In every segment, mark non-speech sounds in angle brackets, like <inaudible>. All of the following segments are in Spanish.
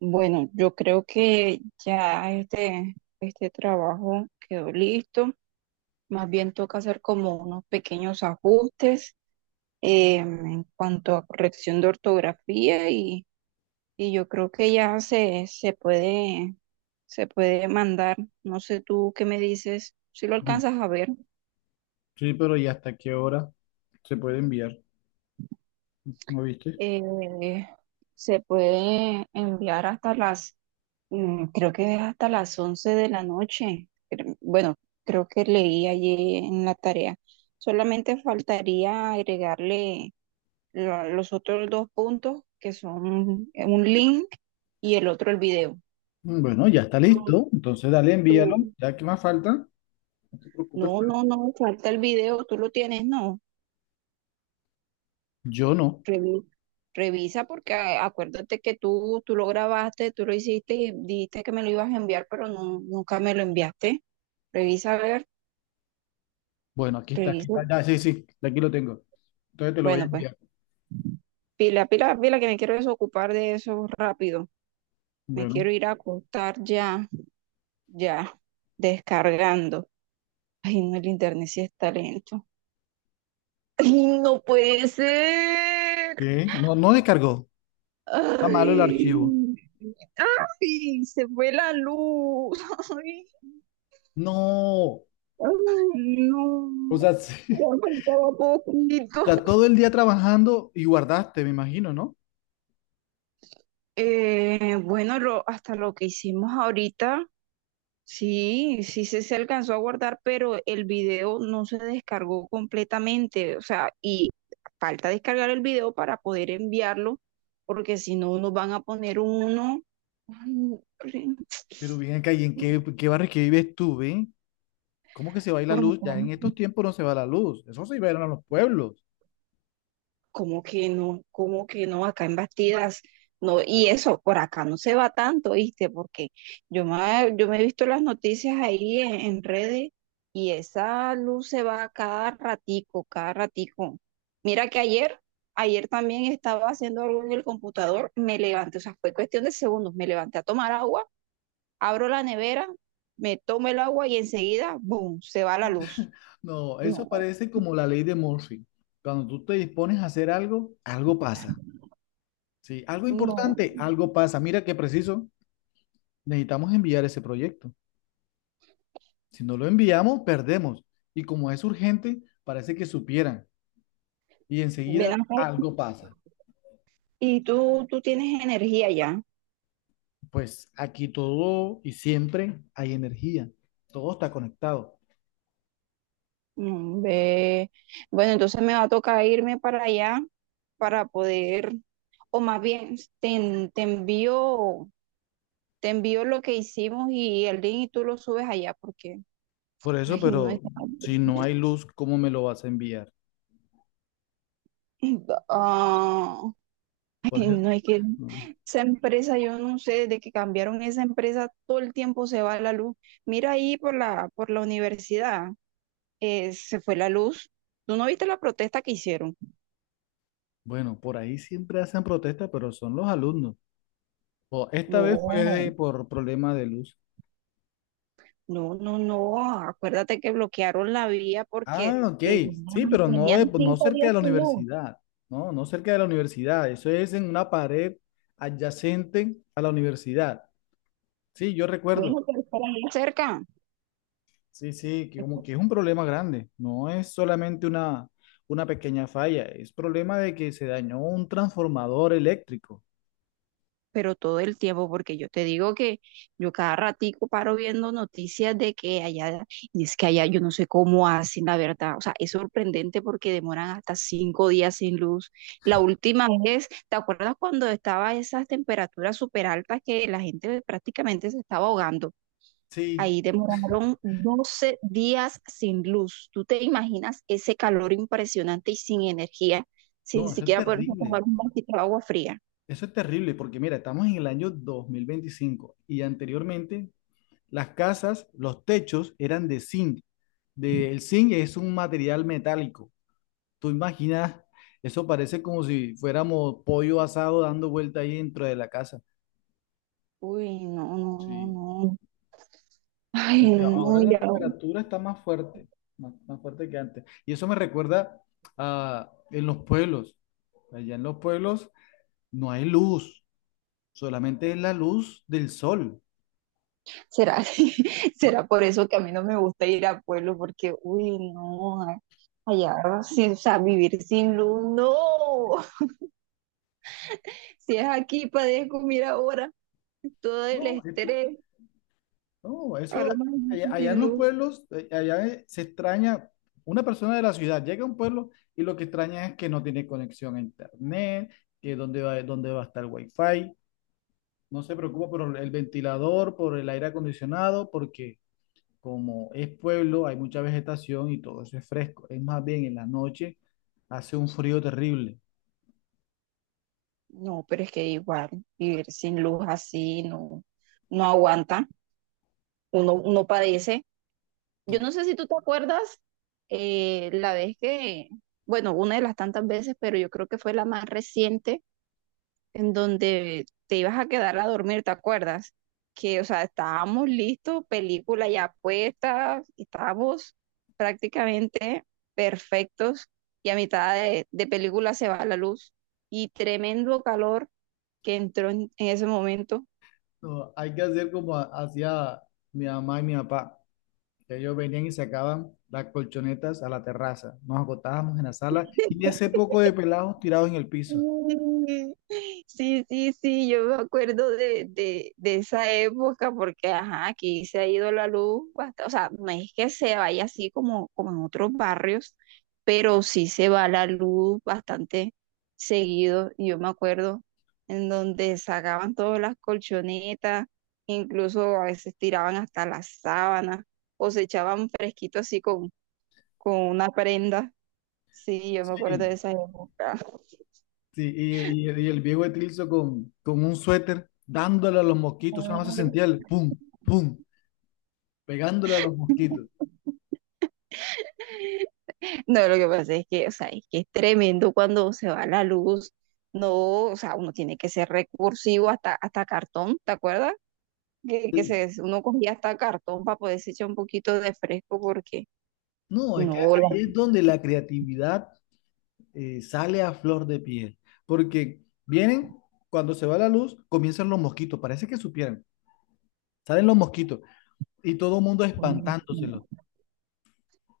Bueno, yo creo que ya este trabajo quedó listo. Más bien toca hacer como unos pequeños ajustes en cuanto a corrección de ortografía y yo creo que ya se puede mandar. No sé tú qué me dices, si lo alcanzas a ver. Sí, pero ¿y hasta qué hora se puede enviar? ¿No viste? eh, Se puede enviar hasta las... creo que es hasta las 11 de la noche. Pero bueno, creo que leí allí en la tarea. Solamente faltaría agregarle los otros dos puntos, que son un link y el otro el video. Bueno, ya está Tú- listo. Entonces dale, envíalo. tú- ¿Ya qué más falta? No te No, preocupes. no, no, falta el video, tú lo tienes, ¿no? Yo no. Revi- Revisa porque acuérdate que tú lo grabaste, tú lo hiciste y dijiste que me lo ibas a enviar, pero no, nunca me lo enviaste. Revisa a ver, Bueno, aquí está, aquí revisa. está. Ya, sí, sí, aquí lo tengo. Entonces te lo voy a Bueno, pues. enviar. Pila, pila, pila, que me quiero desocupar de eso rápido. Me Bueno. quiero ir a acostar ya, ya, descargando. Ay, no, el internet sí está lento. Ay, no puede ser. ¿Qué? No, no descargó. Está malo el Ay, archivo. ay, se fue la luz. Ay, No. ay, no. O sea, Ya sí. <laughs> faltaba poquito. O sea, todo el día trabajando y guardaste, me imagino, ¿no? Bueno, hasta lo que hicimos ahorita. Sí, se alcanzó a guardar, pero el video no se descargó completamente, o sea, y falta descargar el video para poder enviarlo, porque si no nos van a poner uno... Ay, no, Pero bien acá, ¿y <tsk> en no, qué, qué barrio que vives tú, ven? ¿Cómo que se va a ir la por luz? acá. Ya en estos tiempos no se va la luz. Eso se iba a ir a los pueblos. ¿Cómo que no? ¿Cómo que no? Acá en Bastidas, no, y eso, por acá no se va tanto, ¿viste? Porque yo me he visto las noticias ahí en redes y esa luz se va cada ratico, cada ratico. Mira que ayer, ayer también estaba haciendo algo en el computador, me levanté, o sea, fue cuestión de segundos, me levanté a tomar agua, abro la nevera, me tomo el agua y enseguida, ¡boom!, se va la luz. No, eso No, parece como la ley de Murphy. Cuando tú te dispones a hacer algo, algo pasa. Sí, algo no, importante, algo pasa. Mira qué preciso, necesitamos enviar ese proyecto. Si no lo enviamos, perdemos. Y como es urgente, parece que supieran. Y ven enseguida acá. algo pasa. Tú tienes energía ya. Pues aquí todo y siempre hay energía. Todo está conectado. Ve. Bueno, entonces me va a tocar irme para allá para poder, o más bien, te envío lo que hicimos y el link y tú lo subes allá porque... Por eso, ay, no es... pero si no hay luz, ¿cómo me lo vas a enviar? ah, Por ay, eso, no es que no. esa empresa, yo no sé, desde que cambiaron esa empresa, todo el tiempo se va la luz. Mira ahí por por la universidad, se fue la luz. ¿Tú no viste la protesta que hicieron? Bueno, por ahí siempre hacen protesta, pero son los alumnos. Oh, esta vez fue No, por problema de luz. no, no, no. Acuérdate que bloquearon la vía porque Ah, ok. Sí, tenían, pero no, tenían no cinco cerca días de la sin luz. universidad. No, no cerca de la universidad. Eso es en una pared adyacente a la universidad. Sí, yo recuerdo. Bueno, pero por ahí cerca. Sí, sí, que como que es un problema grande. No es solamente una pequeña falla. Es problema de que se dañó un transformador eléctrico. Pero todo el tiempo, porque yo te digo que yo cada ratico paro viendo noticias de que allá, y es que allá yo no sé cómo hacen, la verdad. O sea, es sorprendente porque demoran hasta 5 días sin luz. La última vez, ¿te acuerdas cuando estaba esas temperaturas súper altas que la gente prácticamente se estaba ahogando? Sí, Ahí demoraron 12 días sin luz. ¿Tú te imaginas ese calor impresionante y sin energía, sin no, eso es siquiera poder tomar terrible. un vasito de agua fría? Eso es terrible porque mira, estamos en el año 2025 y anteriormente las casas, los techos eran de zinc. De, el zinc es un material metálico. Tú imaginas, eso parece como si fuéramos pollo asado dando vuelta ahí dentro de la casa. Uy, no, no, no, <laughs> Sí. no. Ay, Aunque ahora no, la ya. temperatura está más fuerte, más, más fuerte que antes. Y eso me recuerda a en los pueblos. Allá en los pueblos no hay luz, solamente es la luz del sol. ¿Será, <laughs> será por eso que a mí no me gusta ir a pueblo? Porque, uy, no. Allá, sí, o sea, vivir sin luz, no. Si es aquí, padezco, mira ahora, todo el No, es estrés. No, eso, Ahora más allá sin en los luz. pueblos, allá se extraña, una persona de la ciudad llega a un pueblo y lo que extraña es que no tiene conexión a internet, que dónde va a estar el wifi, no se preocupa por el ventilador, por el aire acondicionado, porque como es pueblo, hay mucha vegetación y todo eso es fresco. Es más bien en la noche hace un frío terrible. No, pero es que igual vivir sin luz así no, no aguanta, uno, uno padece. Yo no sé si tú te acuerdas la vez que, bueno, una de las tantas veces, pero yo creo que fue la más reciente en donde te ibas a quedar a dormir, ¿te acuerdas? Que, o sea, estábamos listos, película ya puesta, estábamos prácticamente perfectos y a mitad de película se va la luz y tremendo calor que entró en ese momento. No, hay que hacer como hacía mi mamá y mi papá. Ellos venían y sacaban las colchonetas a la terraza. Nos acotábamos en la sala y ese poco de pelados tirados en el piso. Mm. Sí, sí, sí, yo me acuerdo de esa época porque, ajá, aquí se ha ido la luz bastante, o sea, no es que se vaya así como, como en otros barrios, pero sí se va la luz bastante seguido. Y yo me acuerdo en donde sacaban todas las colchonetas, incluso a veces tiraban hasta las sábanas o se echaban fresquito así con una prenda. Sí, yo me acuerdo Sí, de esa época. sí, y, y el viejo Etilso con un suéter dándole a los mosquitos. Nada más se sentía el pum, pum, pegándole a los mosquitos. No, lo que pasa es que, o sea, es que es tremendo cuando se va la luz. No, o sea, uno tiene que ser recursivo hasta cartón, ¿te acuerdas? Y- Uno cogía hasta cartón para poder echar un poquito de fresco porque... No, es que no, ahí es donde la creatividad sale a flor de piel. Porque vienen, cuando se va la luz, comienzan los mosquitos. Parece que supieran. Salen los mosquitos y todo el mundo espantándoselos.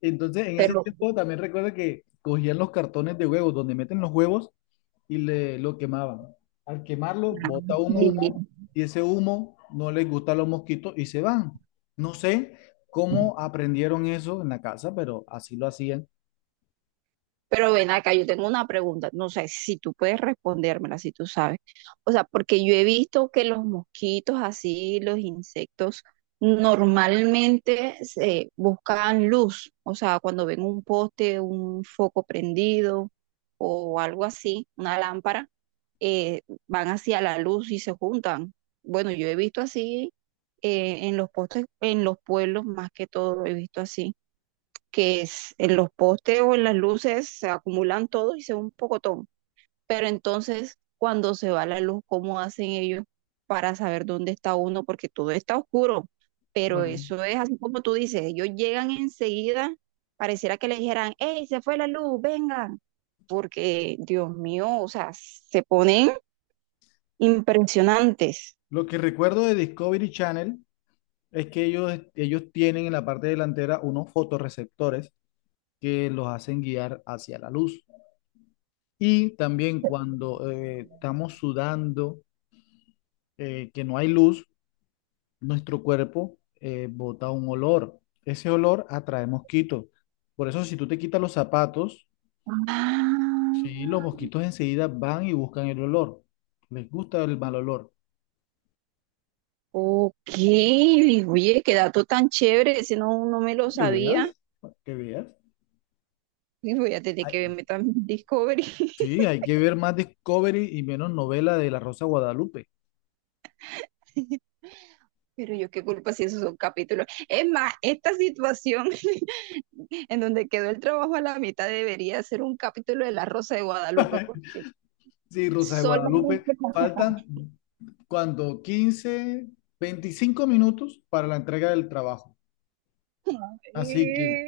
Entonces, en ese pero tiempo también recuerdo que cogían los cartones de huevos, donde meten los huevos y le, lo quemaban. Al quemarlo, ah, bota un sí. humo y ese humo no les gusta a los mosquitos y se van. No sé cómo aprendieron eso en la casa, pero así lo hacían. Pero ven acá, yo tengo una pregunta, no sé si tú puedes respondérmela, si tú sabes. O sea, porque yo he visto que los mosquitos, así, los insectos, normalmente se buscan luz. O sea, cuando ven un poste, un foco prendido o algo así, una lámpara, van hacia la luz y se juntan. Bueno, yo he visto así en los postes, en los pueblos más que todo, he visto así en los postes o en las luces se acumulan todos y se ve un pocotón. Pero entonces, cuando se va la luz, ¿cómo hacen ellos para saber dónde está uno? Porque todo está oscuro. Pero Bueno, eso es así como tú dices, ellos llegan enseguida, pareciera que le dijeran, ¡Ey, se fue la luz, vengan! Porque, Dios mío, o sea, se ponen impresionantes. lo que recuerdo de Discovery Channel es que ellos tienen en la parte delantera unos fotorreceptores que los hacen guiar hacia la luz. Y también cuando estamos sudando que no hay luz, nuestro cuerpo bota un olor. Ese olor atrae mosquitos. Por eso, si tú te quitas los zapatos, Ah, sí, los mosquitos enseguida van y buscan el olor. Les gusta el mal olor. ok, oye, qué dato tan chévere, ese no, no me lo Que veas, sabía. que veas. Y voy a tener que Ay, verme también Discovery. sí, hay que ver más Discovery y menos novela de la Rosa de Guadalupe. <laughs> Pero yo qué culpa si esos son capítulos. Es más, esta situación <laughs> en donde quedó el trabajo a la mitad debería ser un capítulo de La Rosa de Guadalupe, porque Sí, Rosa de Guadalupe. solamente... Faltan cuando 15 25 minutos para la entrega del trabajo. Así que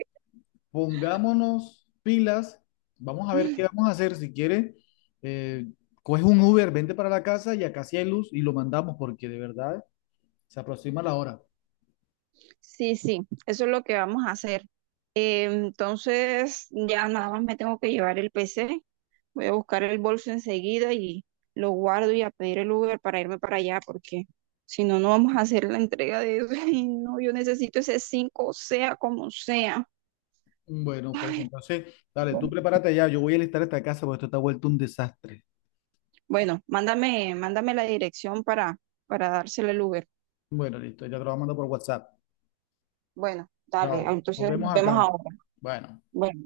pongámonos pilas, vamos a ver qué <laughs> vamos a hacer. Si quiere, eh, coge un Uber, vente para la casa y acá sí hay luz y lo mandamos porque de verdad se aproxima la hora. Sí, sí, eso es lo que vamos a hacer. Entonces, ya nada más me tengo que llevar el PC. Voy a buscar el bolso enseguida y lo guardo y a pedir el Uber para irme para allá, porque si no, no vamos a hacer la entrega de eso. <laughs> Ay, no, yo necesito ese 5 sea como sea. Bueno, pues Ay, entonces, dale, no. tú prepárate ya, yo voy a listar esta casa porque esto está vuelto un desastre. Bueno, mándame, mándame la dirección para dársela el Uber. Bueno, listo, ya te lo voy a mandar por WhatsApp. Bueno, dale, Chao, nos entonces nos vemos vemos acá. ahora. Bueno. Bueno.